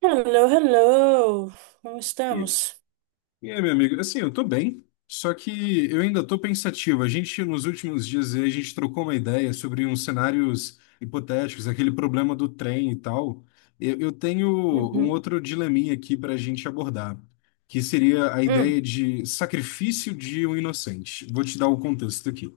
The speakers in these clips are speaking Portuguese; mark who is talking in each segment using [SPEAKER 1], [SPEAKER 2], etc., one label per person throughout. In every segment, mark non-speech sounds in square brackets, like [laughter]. [SPEAKER 1] Hello, hello. Como
[SPEAKER 2] E,
[SPEAKER 1] estamos?
[SPEAKER 2] e aí, meu amigo, assim, eu tô bem, só que eu ainda tô pensativo. A gente, nos últimos dias, a gente trocou uma ideia sobre uns cenários hipotéticos, aquele problema do trem e tal. Eu tenho um
[SPEAKER 1] Uhum.
[SPEAKER 2] outro dileminha aqui pra gente abordar, que seria a ideia
[SPEAKER 1] Hum,
[SPEAKER 2] de sacrifício de um inocente. Vou te dar o contexto aqui.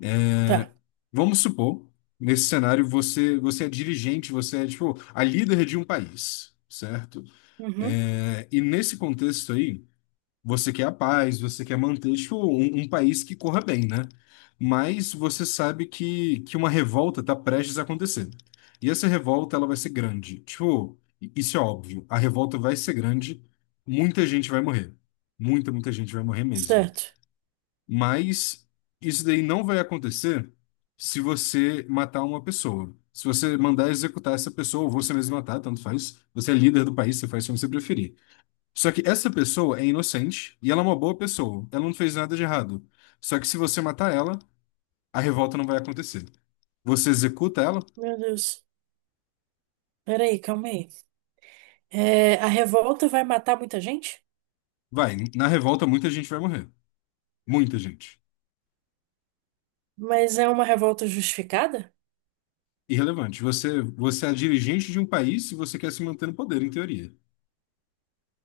[SPEAKER 2] É,
[SPEAKER 1] tá.
[SPEAKER 2] vamos supor, nesse cenário, você é dirigente, você é, tipo, a líder de um país, certo?
[SPEAKER 1] Uhum.
[SPEAKER 2] É, e nesse contexto aí. Você quer a paz, você quer manter tipo, um país que corra bem, né? Mas você sabe que uma revolta está prestes a acontecer. E essa revolta ela vai ser grande. Tipo, isso é óbvio. A revolta vai ser grande, muita gente vai morrer. Muita, muita gente vai morrer mesmo.
[SPEAKER 1] Certo.
[SPEAKER 2] Mas isso daí não vai acontecer se você matar uma pessoa. Se você mandar executar essa pessoa, ou você mesmo matar, tanto faz. Você é líder do país, você faz como você preferir. Só que essa pessoa é inocente e ela é uma boa pessoa. Ela não fez nada de errado. Só que se você matar ela, a revolta não vai acontecer. Você executa ela,
[SPEAKER 1] Meu Deus. Peraí, calma aí. É, a revolta vai matar muita gente?
[SPEAKER 2] vai. Na revolta, muita gente vai morrer. Muita gente.
[SPEAKER 1] Mas é uma revolta justificada?
[SPEAKER 2] Irrelevante. Você é dirigente de um país e você quer se manter no poder, em teoria.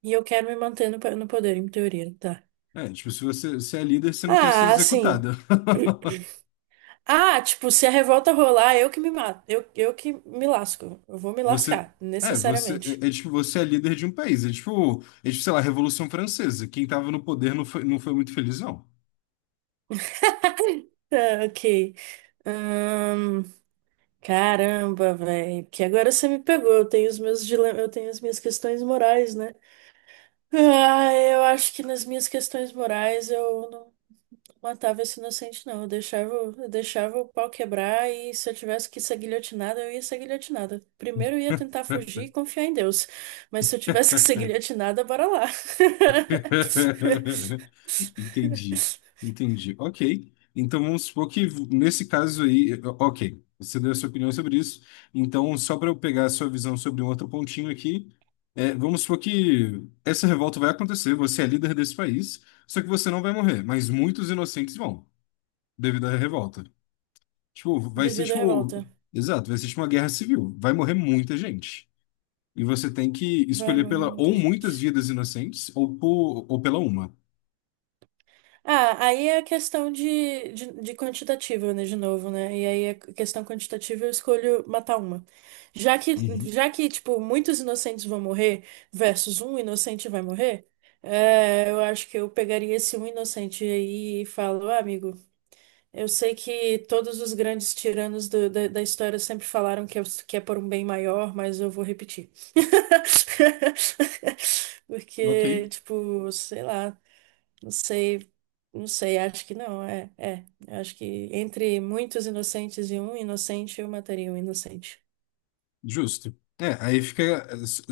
[SPEAKER 1] E eu quero me manter no, no poder, em teoria, tá?
[SPEAKER 2] É, tipo, se você, se é líder, você não quer ser
[SPEAKER 1] Ah, assim.
[SPEAKER 2] executada. [laughs]
[SPEAKER 1] [clears throat] Ah, tipo, se a revolta rolar, eu que me mato. Eu que me lasco. Eu vou me
[SPEAKER 2] Você.
[SPEAKER 1] lascar,
[SPEAKER 2] É, você
[SPEAKER 1] necessariamente.
[SPEAKER 2] é, é tipo, você é líder de um país. É tipo, sei lá, a Revolução Francesa. Quem tava no poder não foi muito feliz, não.
[SPEAKER 1] [laughs] Ah, ok. Caramba, velho, que agora você me pegou. Eu tenho os meus dilemas, eu tenho as minhas questões morais, né? Ah, eu acho que nas minhas questões morais eu não matava esse inocente, não. Eu deixava o pau quebrar e se eu tivesse que ser guilhotinada, eu ia ser guilhotinada. Primeiro eu ia tentar fugir e confiar em Deus. Mas se eu tivesse que ser guilhotinada, bora lá.
[SPEAKER 2] [laughs]
[SPEAKER 1] [laughs]
[SPEAKER 2] Entendi, entendi. Ok. Então vamos supor que nesse caso aí, ok, você deu a sua opinião sobre isso. Então, só para eu pegar a sua visão sobre um outro pontinho aqui, é, vamos supor que essa revolta vai acontecer, você é líder desse país, só que você não vai morrer, mas muitos inocentes vão, devido à revolta. Tipo, vai ser
[SPEAKER 1] Devido à
[SPEAKER 2] tipo.
[SPEAKER 1] revolta.
[SPEAKER 2] Exato, vai ser tipo uma guerra civil. Vai morrer muita gente. E você tem que
[SPEAKER 1] Vai
[SPEAKER 2] escolher
[SPEAKER 1] morrer
[SPEAKER 2] pela
[SPEAKER 1] muita
[SPEAKER 2] ou muitas
[SPEAKER 1] gente.
[SPEAKER 2] vidas inocentes ou, por, ou pela uma.
[SPEAKER 1] Ah, aí é a questão de quantitativa, né, de novo, né? E aí é a questão quantitativa eu escolho matar uma. Já que,
[SPEAKER 2] Uhum.
[SPEAKER 1] já que, tipo, muitos inocentes vão morrer versus um inocente vai morrer, é, eu acho que eu pegaria esse um inocente aí e falo, ah, amigo, eu sei que todos os grandes tiranos da história sempre falaram que é por um bem maior, mas eu vou repetir. [laughs]
[SPEAKER 2] Ok,
[SPEAKER 1] Porque, tipo, sei lá. Não sei, não sei, acho que não, é. Acho que entre muitos inocentes e um inocente, eu mataria um inocente
[SPEAKER 2] justo. É, aí fica.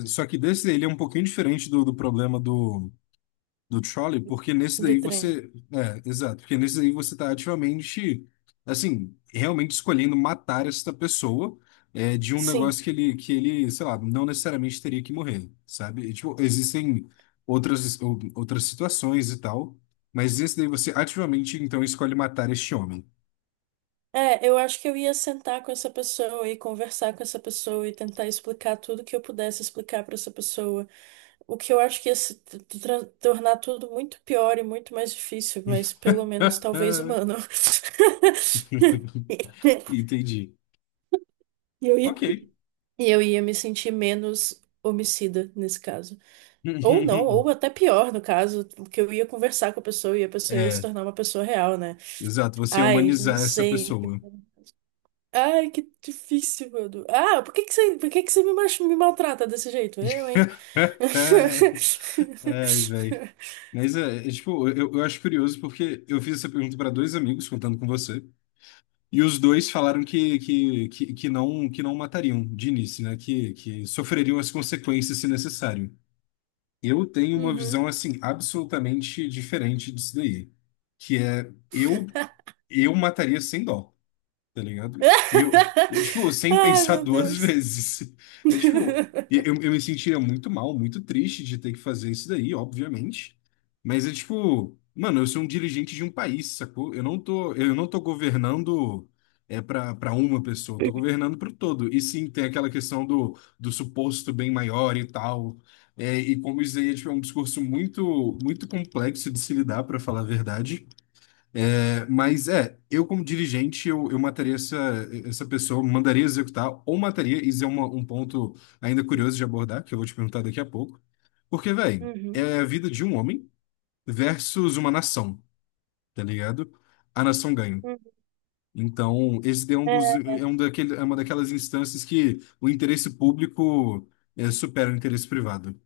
[SPEAKER 2] Só que desse ele é um pouquinho diferente do problema do. Do Trolley, porque nesse
[SPEAKER 1] do
[SPEAKER 2] daí
[SPEAKER 1] trem.
[SPEAKER 2] você. É, exato, porque nesse daí você tá ativamente, assim, realmente escolhendo matar esta pessoa é, de um
[SPEAKER 1] Sim.
[SPEAKER 2] negócio que ele, sei lá, não necessariamente teria que morrer, sabe? E, tipo, existem outras, ou- outras situações e tal, mas nesse daí você ativamente, então, escolhe matar este homem.
[SPEAKER 1] É, eu acho que eu ia sentar com essa pessoa e conversar com essa pessoa e tentar explicar tudo que eu pudesse explicar para essa pessoa. O que eu acho que ia se tornar tudo muito pior e muito mais difícil, mas pelo menos talvez humano.
[SPEAKER 2] [laughs]
[SPEAKER 1] [laughs]
[SPEAKER 2] Entendi.
[SPEAKER 1] E eu ia,
[SPEAKER 2] Ok.
[SPEAKER 1] e eu ia me sentir menos homicida nesse caso. Ou não,
[SPEAKER 2] [laughs]
[SPEAKER 1] ou até pior, no caso, que eu ia conversar com a pessoa e a pessoa ia se
[SPEAKER 2] É,
[SPEAKER 1] tornar uma pessoa real, né?
[SPEAKER 2] exato, você
[SPEAKER 1] Ai, não
[SPEAKER 2] humanizar essa
[SPEAKER 1] sei.
[SPEAKER 2] pessoa.
[SPEAKER 1] Ai, que difícil, mano. Ah, por que que você me, me maltrata desse jeito? Eu, hein?
[SPEAKER 2] [laughs]
[SPEAKER 1] [laughs]
[SPEAKER 2] Ai, velho. Mas é, é, tipo, eu acho curioso porque eu fiz essa pergunta para dois amigos contando com você, e os dois falaram que não matariam de início, né? Que sofreriam as consequências se necessário. Eu tenho uma
[SPEAKER 1] Uhum.
[SPEAKER 2] visão assim absolutamente diferente disso daí, que é eu mataria sem dó, tá ligado? E eu, e, tipo,
[SPEAKER 1] [laughs]
[SPEAKER 2] sem
[SPEAKER 1] Ai,
[SPEAKER 2] pensar
[SPEAKER 1] meu
[SPEAKER 2] duas [laughs]
[SPEAKER 1] Deus.
[SPEAKER 2] vezes. É tipo, e eu
[SPEAKER 1] [laughs]
[SPEAKER 2] me sentiria muito mal, muito triste de ter que fazer isso daí, obviamente. Mas é tipo, mano, eu sou um dirigente de um país, sacou? Eu não tô governando é para uma pessoa, eu tô governando para o todo. E sim, tem aquela questão do suposto bem maior e tal. É, e como isso aí é, tipo, é um discurso muito, muito complexo de se lidar, para falar a verdade. É, mas é, eu como dirigente, eu mataria essa, essa pessoa, mandaria executar ou mataria, isso é uma- um ponto ainda curioso de abordar, que eu vou te perguntar daqui a pouco. Porque, velho,
[SPEAKER 1] Uhum.
[SPEAKER 2] é a vida de um homem versus uma nação, tá ligado? A nação ganha.
[SPEAKER 1] Uhum.
[SPEAKER 2] Então, esse é um dos,
[SPEAKER 1] É,
[SPEAKER 2] é um daquele, é uma daquelas instâncias que o interesse público é, supera o interesse privado.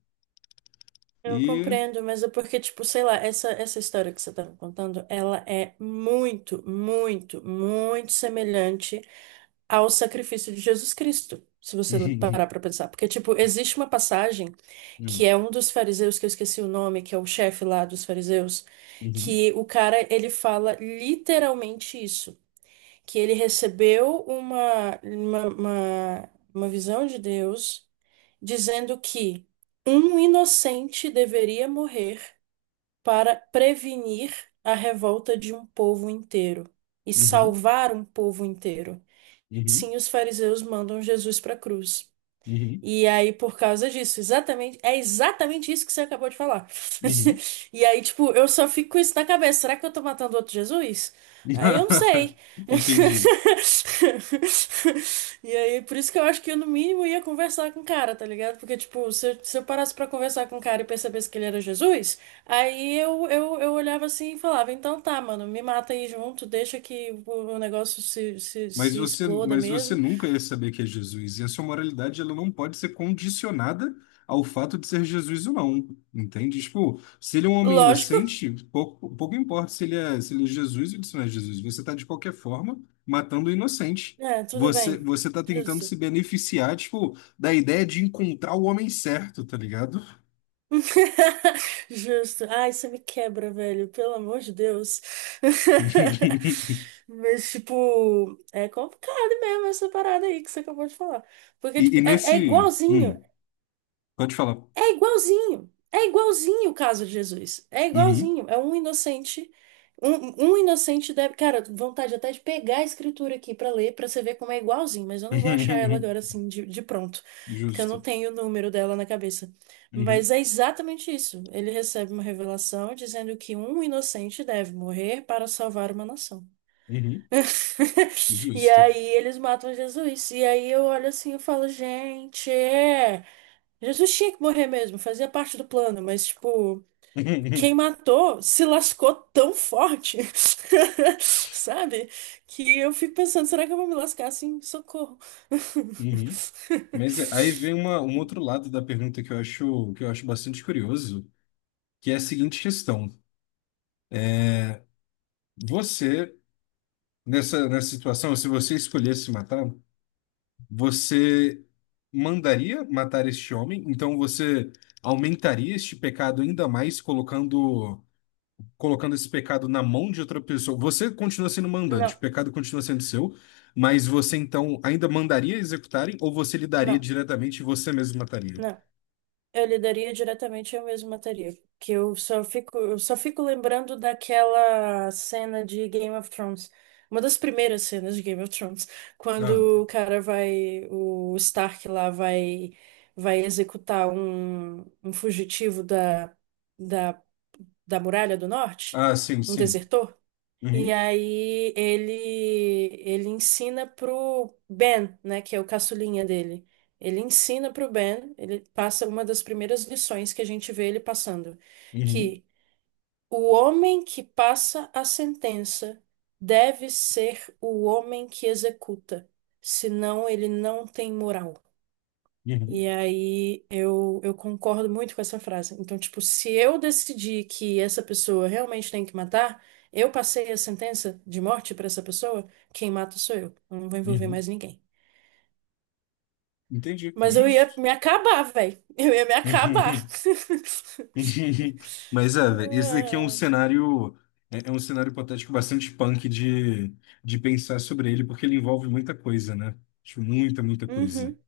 [SPEAKER 1] eu
[SPEAKER 2] E...
[SPEAKER 1] compreendo, mas é porque, tipo, sei lá, essa história que você tá me contando, ela é muito, muito, muito semelhante ao sacrifício de Jesus Cristo, se você
[SPEAKER 2] [laughs]
[SPEAKER 1] parar para pensar. Porque, tipo, existe uma passagem que
[SPEAKER 2] Uhum,
[SPEAKER 1] é um dos fariseus, que eu esqueci o nome, que é o chefe lá dos fariseus,
[SPEAKER 2] uhum,
[SPEAKER 1] que o cara, ele fala literalmente isso, que ele recebeu uma visão de Deus dizendo que um inocente deveria morrer para prevenir a revolta de um povo inteiro e
[SPEAKER 2] uhum,
[SPEAKER 1] salvar um povo inteiro.
[SPEAKER 2] uhum,
[SPEAKER 1] Sim, os fariseus mandam Jesus para a cruz.
[SPEAKER 2] uhum,
[SPEAKER 1] E aí, por causa disso, exatamente, é exatamente isso que você acabou de falar. [laughs]
[SPEAKER 2] uhum, uhum,
[SPEAKER 1] E aí, tipo, eu só fico com isso na cabeça. Será que eu tô matando outro Jesus? Aí eu não sei.
[SPEAKER 2] [laughs]
[SPEAKER 1] [laughs]
[SPEAKER 2] Entendi.
[SPEAKER 1] E aí, por isso que eu acho que eu, no mínimo, ia conversar com o cara, tá ligado? Porque, tipo, se eu parasse pra conversar com o cara e percebesse que ele era Jesus, eu olhava assim e falava: então tá, mano, me mata aí junto, deixa que o negócio
[SPEAKER 2] Mas
[SPEAKER 1] se
[SPEAKER 2] você,
[SPEAKER 1] exploda
[SPEAKER 2] mas você
[SPEAKER 1] mesmo.
[SPEAKER 2] nunca ia saber que é Jesus. E a sua moralidade, ela não pode ser condicionada ao fato de ser Jesus ou não. Entende? Tipo, se ele é um homem
[SPEAKER 1] Lógico.
[SPEAKER 2] inocente, pouco, pouco importa se ele é, se ele é Jesus ou se não é Jesus. Você está, de qualquer forma, matando o inocente.
[SPEAKER 1] É, tudo
[SPEAKER 2] Você,
[SPEAKER 1] bem.
[SPEAKER 2] você tá tentando
[SPEAKER 1] Justo.
[SPEAKER 2] se beneficiar, tipo, da ideia de encontrar o homem certo, tá ligado?
[SPEAKER 1] [laughs] Justo. Ai, você me quebra, velho. Pelo amor de Deus. [laughs]
[SPEAKER 2] [laughs]
[SPEAKER 1] Mas, tipo, é complicado mesmo essa parada aí que você acabou de falar. Porque,
[SPEAKER 2] E,
[SPEAKER 1] tipo,
[SPEAKER 2] e
[SPEAKER 1] é
[SPEAKER 2] nesse...
[SPEAKER 1] igualzinho.
[SPEAKER 2] pode falar.
[SPEAKER 1] É igualzinho. É igualzinho o caso de Jesus. É
[SPEAKER 2] Uhum.
[SPEAKER 1] igualzinho. É um inocente. Um inocente deve. Cara, vontade até de pegar a escritura aqui pra ler, pra você ver como é igualzinho, mas eu não vou achar ela agora
[SPEAKER 2] [laughs]
[SPEAKER 1] assim de pronto, porque eu não
[SPEAKER 2] Justo.
[SPEAKER 1] tenho o número dela na cabeça. Mas
[SPEAKER 2] Uhum,
[SPEAKER 1] é exatamente isso. Ele recebe uma revelação dizendo que um inocente deve morrer para salvar uma nação.
[SPEAKER 2] uhum,
[SPEAKER 1] E
[SPEAKER 2] justo.
[SPEAKER 1] aí eles matam Jesus. E aí eu olho assim e falo, gente. É, Jesus tinha que morrer mesmo, fazia parte do plano, mas, tipo, quem
[SPEAKER 2] [laughs]
[SPEAKER 1] matou se lascou tão forte, [laughs] sabe? Que eu fico pensando, será que eu vou me lascar assim? Socorro. [laughs]
[SPEAKER 2] Uhum, uhum. Mas é- aí vem uma, um outro lado da pergunta que eu acho bastante curioso, que é a seguinte questão. Você, nessa, nessa situação, se você escolhesse matar, você mandaria matar este homem? Então você aumentaria este pecado ainda mais, colocando esse pecado na mão de outra pessoa. Você continua sendo mandante, o
[SPEAKER 1] Não,
[SPEAKER 2] pecado continua sendo seu, mas você então ainda mandaria executarem ou você lidaria
[SPEAKER 1] não,
[SPEAKER 2] diretamente e você mesmo mataria?
[SPEAKER 1] não. Eu lidaria diretamente, eu mesma mataria. Que eu só fico lembrando daquela cena de Game of Thrones. Uma das primeiras cenas de Game of Thrones,
[SPEAKER 2] Ah,
[SPEAKER 1] quando o cara vai, o Stark lá vai, vai executar um fugitivo da, da Muralha do Norte,
[SPEAKER 2] ah, sim,
[SPEAKER 1] um
[SPEAKER 2] sim.
[SPEAKER 1] desertor. E
[SPEAKER 2] Uhum,
[SPEAKER 1] aí ele ensina pro Ben, né, que é o caçulinha dele. Ele ensina pro Ben, ele passa uma das primeiras lições que a gente vê ele passando,
[SPEAKER 2] uhum,
[SPEAKER 1] que o homem que passa a sentença deve ser o homem que executa, senão ele não tem moral. E
[SPEAKER 2] uhum,
[SPEAKER 1] aí eu concordo muito com essa frase. Então, tipo, se eu decidir que essa pessoa realmente tem que matar, eu passei a sentença de morte pra essa pessoa, quem mata sou eu. Eu não vou envolver
[SPEAKER 2] uhum.
[SPEAKER 1] mais ninguém.
[SPEAKER 2] Entendi,
[SPEAKER 1] Mas eu ia
[SPEAKER 2] justo.
[SPEAKER 1] me acabar, velho. Eu ia me acabar.
[SPEAKER 2] [laughs] Uhum, uhum.
[SPEAKER 1] [laughs]
[SPEAKER 2] Mas é, velho, esse daqui é um
[SPEAKER 1] Ah,
[SPEAKER 2] cenário. É um cenário hipotético bastante punk de pensar sobre ele, porque ele envolve muita coisa, né? Tipo, muita, muita coisa.
[SPEAKER 1] uhum.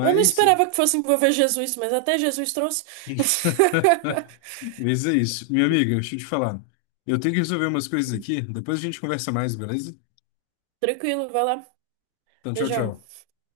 [SPEAKER 1] Eu não esperava que fosse envolver Jesus, mas até Jesus trouxe.
[SPEAKER 2] [laughs] mas é isso. Minha amiga, deixa eu te falar. Eu tenho que resolver umas coisas
[SPEAKER 1] [laughs]
[SPEAKER 2] aqui. Depois a gente conversa mais, beleza?
[SPEAKER 1] Tranquilo, vai lá.
[SPEAKER 2] Então, tchau,
[SPEAKER 1] Beijão.
[SPEAKER 2] tchau.